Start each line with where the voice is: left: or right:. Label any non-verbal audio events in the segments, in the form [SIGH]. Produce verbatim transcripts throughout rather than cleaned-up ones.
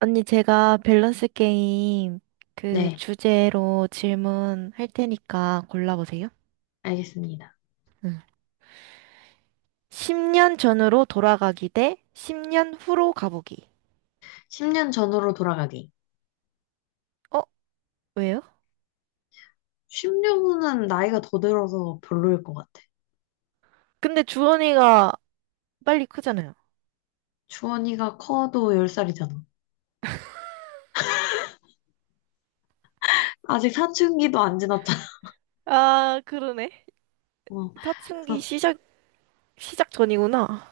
right: 언니, 제가 밸런스 게임 그
left: 네,
right: 주제로 질문 할 테니까 골라보세요.
left: 알겠습니다.
right: 응. 십 년 전으로 돌아가기 대 십 년 후로 가보기.
left: 십 년 전으로 돌아가기.
right: 어? 왜요?
left: 십 년 후는 나이가 더 들어서 별로일 것 같아.
right: 근데 주원이가 빨리 크잖아요.
left: 주원이가 커도 열 살이잖아. 아직 사춘기도 안 지났잖아.
right: 아, 그러네.
left: [LAUGHS] 어,
right: 사춘기
left: 그래서,
right: 시작, 시작 전이구나.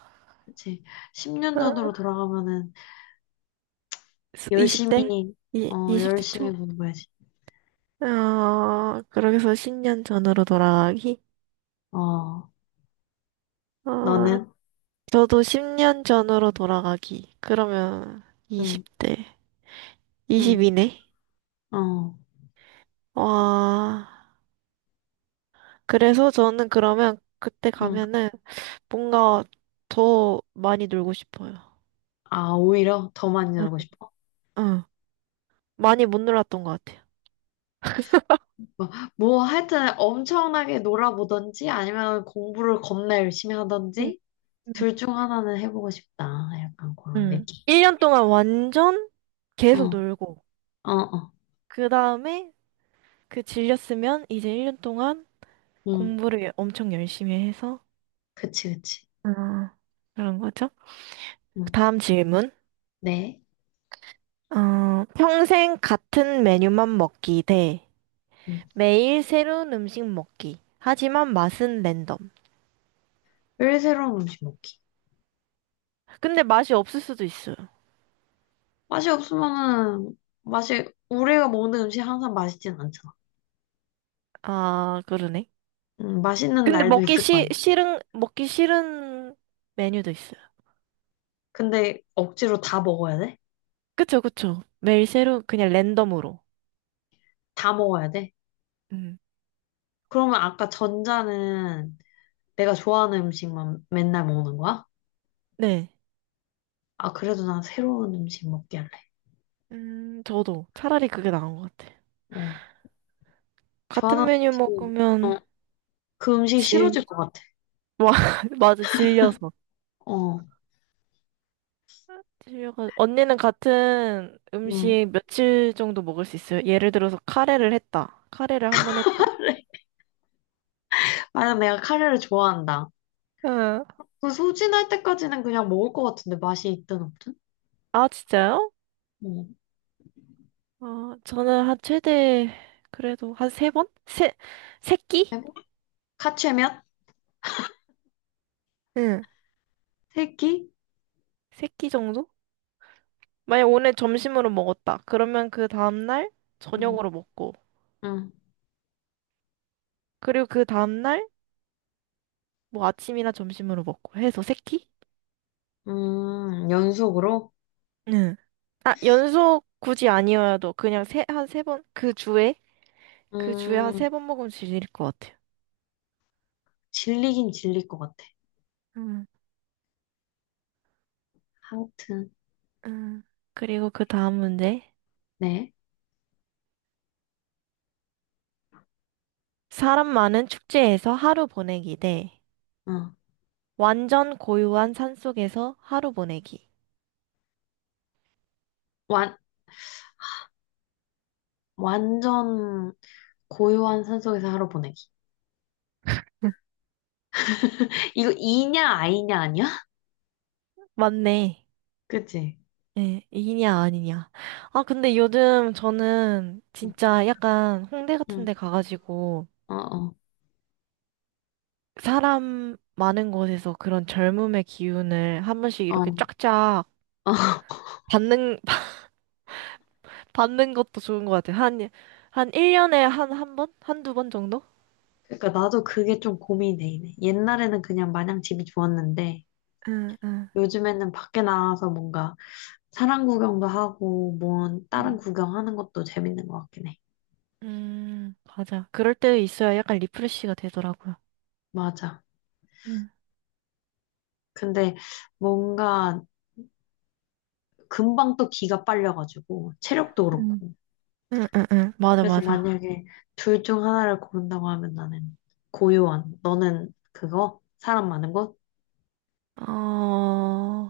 left: 그치. 십 년
right: 아,
left: 전으로 돌아가면은
right: 이십 대?
left: 열심히,
right: 이,
left: 어,
right: 이십 대
left: 열심히
right: 초?
left: 공부해야지.
right: 아, 그러게서 십 년 전으로 돌아가기?
left: 어,
right: 아,
left: 너는?
right: 저도 십 년 전으로 돌아가기. 그러면
left: 응,
right: 이십 대.
left: 응,
right: 이십이네.
left: 어,
right: 와, 그래서 저는 그러면 그때
left: 응.
right: 가면은 뭔가 더 많이 놀고 싶어요.
left: 아, 오히려 더 많이
right: 응,
left: 놀고 싶어.
right: 응. 많이 못 놀았던 것 같아요.
left: 뭐, 뭐 하여튼 엄청나게 놀아보던지 아니면 공부를 겁나 열심히
right: 음,
left: 하던지
right: 음.
left: 둘 중 하나는 해보고 싶다. 약간 그런
right: 응.
left: 느낌.
right: 일 년 동안 완전 계속
left: 어,
right: 놀고,
left: 어, 어.
right: 그 다음에 그 질렸으면 이제 일 년 동안
left: 응,
right: 공부를 엄청 열심히 해서,
left: 그치, 그치.
right: 어, 그런 거죠.
left: 응,
right: 다음 질문.
left: 네.
right: 어, 평생 같은 메뉴만 먹기 대
left: 응.
right: 매일 새로운 음식 먹기. 하지만 맛은 랜덤.
left: 늘 새로운 음식 먹기.
right: 근데 맛이 없을 수도 있어요.
left: 맛이 없으면은, 맛이, 우리가 먹는 음식 항상 맛있진 않잖아.
right: 아, 그러네.
left: 응, 맛있는
right: 근데
left: 날도
right: 먹기
left: 있을 거
right: 시,
left: 아니야.
right: 싫은, 먹기 싫은 메뉴도 있어요.
left: 근데 억지로 다 먹어야 돼?
right: 그쵸, 그쵸. 매일 새로운, 그냥 랜덤으로.
left: 다 먹어야 돼?
right: 음,
left: 그러면 아까 전자는 내가 좋아하는 음식만 맨날 먹는 거야?
right: 네.
left: 아, 그래도 난 새로운 음식 먹게 할래.
right: 음, 저도 차라리 그게 나은 것 같아요.
left: 어,
right: 같은
left: 좋아하는
right: 메뉴
left: 음식, 어,
right: 먹으면
left: 그 음식
right: 질,
left: 싫어질 것 같아.
right: [LAUGHS] 와, 맞아, 질려서.
left: 어,
right: 질려가, 언니는 같은
left: 응.
right: 음식 며칠 정도 먹을 수 있어요? 예를 들어서 카레를 했다. 카레를 한 번 했다.
left: 만약 내가 카레를 좋아한다.
right: 응.
left: 그 소진할 때까지는 그냥 먹을 것 같은데 맛이 있든 없든.
right: 아, 진짜요?
left: 음.
right: 어, 저는 한 최대, 그래도 한 세 번? 세, 세 끼?
left: 카츠면?
right: 응.
left: 세끼.
right: 세끼 정도? 만약 오늘 점심으로 먹었다. 그러면 그 다음날
left: 음.
right: 저녁으로 먹고,
left: 음.
right: 그리고 그 다음날 뭐 아침이나 점심으로 먹고 해서 세 끼?
left: 음, 연속으로?
right: 응. 아, 연속 굳이 아니어도 그냥 세, 한 세 번? 그 주에? 그 주에 한
left: 음,
right: 세 번 먹으면 질릴 것 같아요.
left: 질리긴 질릴 것 같아.
right: 응.
left: 아무튼,
right: 응. 그리고 그 다음 문제.
left: 네.
right: 사람 많은 축제에서 하루 보내기 대
left: 응.
right: 완전 고요한 산속에서 하루 보내기.
left: 완, 완전 고요한 산속에서 하루 보내기.
right: [LAUGHS]
left: 이거 이냐, 아이냐, 아니야? [LAUGHS]
right: 맞네.
left: 그치?
right: 예, 이냐 아니냐. 아, 근데 요즘 저는
left: 응,
right: 진짜 약간 홍대 같은
left: 응.
right: 데 가가지고
left: 어, 어,
right: 사람 많은 곳에서 그런 젊음의 기운을 한 번씩
left: 어. 어.
right: 이렇게 쫙쫙
left: [LAUGHS]
right: 받는, [LAUGHS] 받는 것도 좋은 것 같아요. 한, 한 일 년에 한, 한 번? 한두 번 정도?
left: 그러니까 나도 그게 좀 고민이 되네. 옛날에는 그냥 마냥 집이 좋았는데,
right: 응, 응,
left: 요즘에는 밖에 나가서 뭔가 사람 구경도 하고, 뭐, 다른
right: 음,
left: 구경하는 것도 재밌는 것 같긴 해.
right: 음, 맞아. 그럴 때 있어야 약간 리프레시가 되더라고요.
left: 맞아.
right: 음.
left: 근데 뭔가 금방 또 기가 빨려가지고, 체력도
right: 응,
left: 그렇고.
right: 응, 응, 응. 맞아,
left: 그래서
right: 맞아.
left: 만약에 둘 중 하나를 고른다고 하면 나는 고요한. 너는 그거? 사람 많은 곳?
right: 어,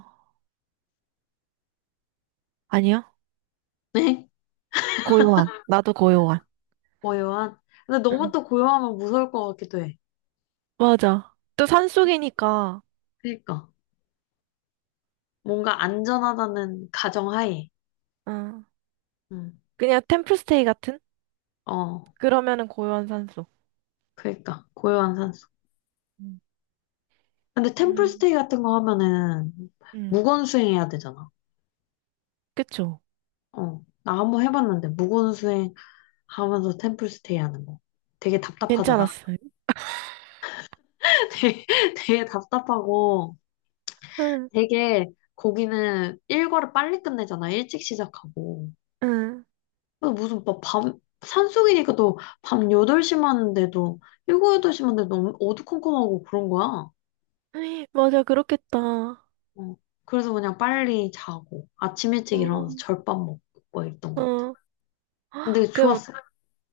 right: 아니요.
left: 네?
right: 고요한. 나도 고요한.
left: [LAUGHS] 고요한? 근데 너무
right: 응.
left: 또 고요하면 무서울 것 같기도 해.
right: 맞아. 또 산속이니까,
left: 그니까. 뭔가 안전하다는 가정하에.
right: 응.
left: 응.
right: 그냥 템플스테이 같은?
left: 어,
right: 그러면은 고요한 산속.
left: 그니까. 고요한
right: 음,
left: 근데
right: 음,
left: 템플스테이 같은 거 하면은
right: 음.
left: 무건 수행해야 되잖아.
right: 그쵸.
left: 어. 나 한번 해봤는데 무건 수행 하면서 템플스테이 하는 거. 되게 답답하더라.
right: 괜찮았어요.
left: [LAUGHS] 되게, 되게 답답하고
right: 응,
left: 되게 거기는 일과를 빨리 끝내잖아. 일찍 시작하고.
right: 응.
left: 그래서 무슨 막 밤, 산속이니까 또 밤 여덟 시만 하는데도 일곱, 여덟 시만 데도 너무 어두컴컴하고 그런 거야.
right: 에이, 맞아, 그렇겠다.
left: 어. 그래서 그냥 빨리 자고 아침 일찍
right: 어,
left: 일어나서 절밥 먹고 막 이랬던 것 같아.
right: 어.
left: 근데
right: 그럼,
left: 좋았어.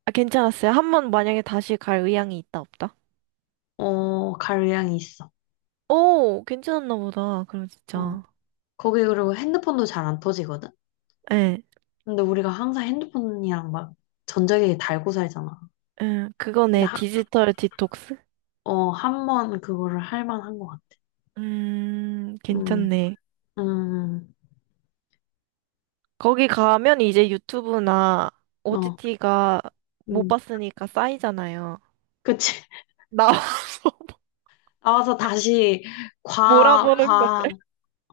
right: 아, 괜찮았어요. 한 번 만약에 다시 갈 의향이 있다, 없다?
left: 어, 갈 의향이 있어.
right: 오, 괜찮았나 보다. 그럼
left: 어.
right: 진짜.
left: 거기 그리고 핸드폰도 잘 안 터지거든?
right: 예,
left: 근데 우리가 항상 핸드폰이랑 막 전자기기 달고 살잖아.
right: 응.
left: 근데
right: 그거네.
left: 하,
right: 디지털 디톡스.
left: 어, 한 번 그거를 할 만한 것 같아.
right: 음,
left: 음,
right: 괜찮네.
left: 음,
right: 거기 가면 이제 유튜브나
left: 음. 어,
right: 오티티가 못
left: 음.
right: 봤으니까 쌓이잖아요.
left: 그치. [LAUGHS]
right: 나와서 [LAUGHS]
left: 나와서 다시 과,
right: 몰아보는 거.
left: 과,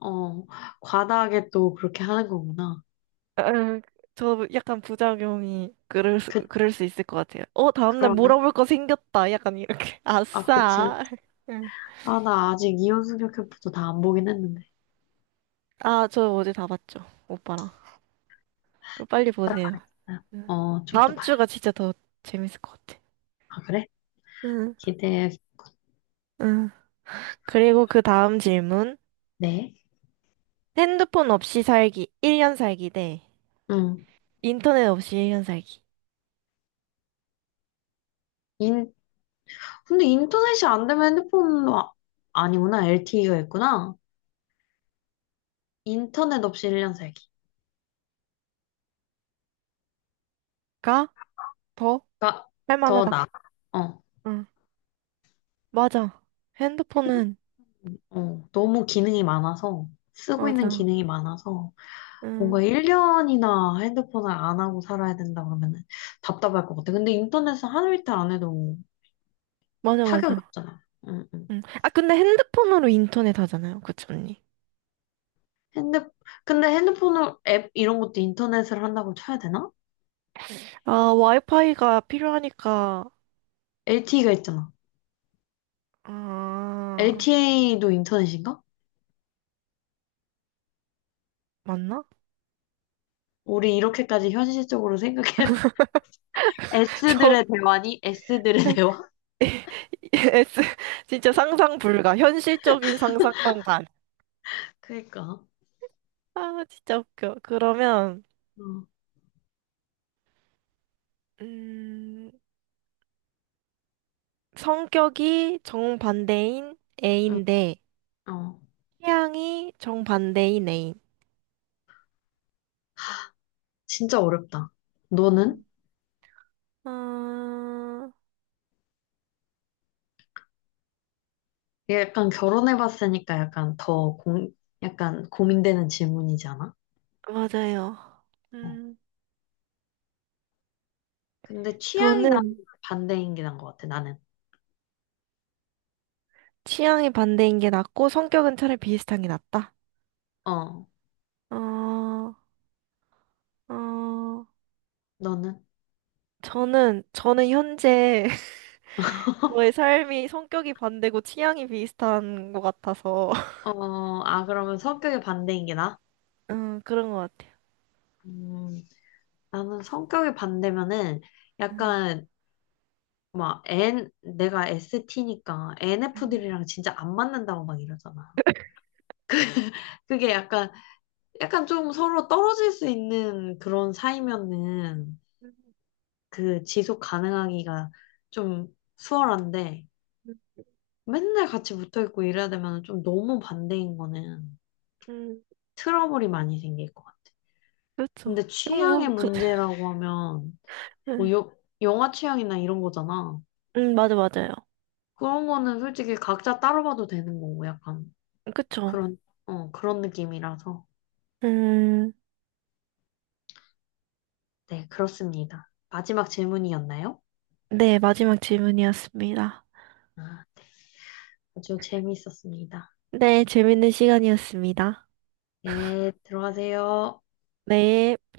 left: 어, 과다하게 또 그렇게 하는 거구나.
right: 아, 저 약간 부작용이 그럴 수,
left: 그,
right: 그럴 수 있을 것 같아요. 어, 다음날
left: 그러네.
right: 몰아볼 거 생겼다. 약간 이렇게. [LAUGHS]
left: 아, 그치.
right: 아싸.
left: 그치.
right: 응.
left: 아, 나 아직 이혼 승녀 캠프도 다 안 보긴 했는데.
right: 아, 저 어제 다 봤죠. 오빠랑. 그 빨리
left: 딱
right: 보세요.
left: 봐야겠다.
right: 응.
left: 어, 좀 더
right: 다음
left: 봐야.
right: 주가 진짜 더 재밌을 것 같아.
left: 아, 그래?
right: 응,
left: 기대해.
right: 응. 그리고 그 다음 질문.
left: 네.
right: 핸드폰 없이 살기, 일 년 살기 대
left: 응.
right: 인터넷 없이 일 년 살기가
left: 인, 근데 인터넷이 안 되면 핸드폰도 아, 아니구나. 엘티이가 있구나. 인터넷 없이 일 년 살기가
right: 더
left: 더
right: 할만하다.
left: 나아. 어,
right: 응, 맞아. 핸드폰은,
left: 어, 너무 기능이 많아서, 쓰고 있는
right: 맞아.
left: 기능이 많아서, 뭔가
right: 응,
left: 일 년이나 핸드폰을 안 하고 살아야 된다 그러면은 답답할 것 같아. 근데 인터넷은 하루 이틀 안 해도
right: 맞아,
left: 타격이
right: 맞아.
left: 없잖아. 응, 응.
right: 응. 아, 근데 핸드폰으로 인터넷 하잖아요. 그치, 언니?
left: 핸드, 근데 핸드폰을, 앱 이런 것도 인터넷을 한다고 쳐야 되나?
right: 아, 와이파이가 필요하니까,
left: 엘티이가 있잖아.
right: 아,
left: 엘티이도 인터넷인가?
right: 맞나?
left: 우리 이렇게까지 현실적으로 생각해. [LAUGHS]
right: [LAUGHS] 저,
left: S들의 대화니? S들의 대화?
right: [LAUGHS] S, 진짜 상상 불가. 현실적인 상상만 간.
left: 그니까.
right: 아, 진짜 웃겨. 그러면,
left: 응,
right: 음, 성격이 정반대인
left: 응,
right: A인데
left: 어.
right: 취향이 정반대인 A인.
left: 진짜 어렵다. 너는?
right: 음. 아,
left: 이게 약간 결혼해봤으니까 약간 더 공, 약간 고민되는 질문이잖아?
right: 맞아요.
left: 어.
right: 음,
left: 근데 취향이 나는
right: 저는
left: 반대인 게 나은 것 같아, 나는.
right: 취향이 반대인 게 낫고 성격은 차라리 비슷한 게 낫다.
left: 어.
right: 어, 어,
left: 너는?
right: 저는 저는 현재 [LAUGHS] 저의 삶이 성격이 반대고 취향이 비슷한 것 같아서 [LAUGHS]
left: 어, 아, 그러면 성격이 반대인 게 나?
right: 음, 그런 것 같아요.
left: 음, 나는 성격이 반대면은 약간 막 N 내가 에스티니까
right: 음,
left: 엔에프들이랑 진짜 안 맞는다고 막 이러잖아. 그게 약간 약간 좀 서로 떨어질 수 있는 그런 사이면은
right: 음,
left: 그 지속 가능하기가 좀 수월한데
right: 음,
left: 맨날 같이 붙어 있고 이래야 되면 좀 너무 반대인 거는
right: 음,
left: 트러블이 많이 생길 것 같아.
right: 그렇죠.
left: 근데 취향의
right: 형부, 그, [LAUGHS]
left: 문제라고 하면 뭐
right: 음,
left: 요, 영화 취향이나 이런 거잖아.
right: 음, 맞아, 맞아요.
left: 그런 거는 솔직히 각자 따로 봐도 되는 거고 약간
right: 그쵸.
left: 그런 어, 그런 느낌이라서.
right: 음,
left: 네, 그렇습니다. 마지막 질문이었나요?
right: 네, 마지막 질문이었습니다.
left: 아, 네. 아주 재미있었습니다.
right: 네, 재밌는 시간이었습니다.
left: 예, 들어가세요.
right: 네.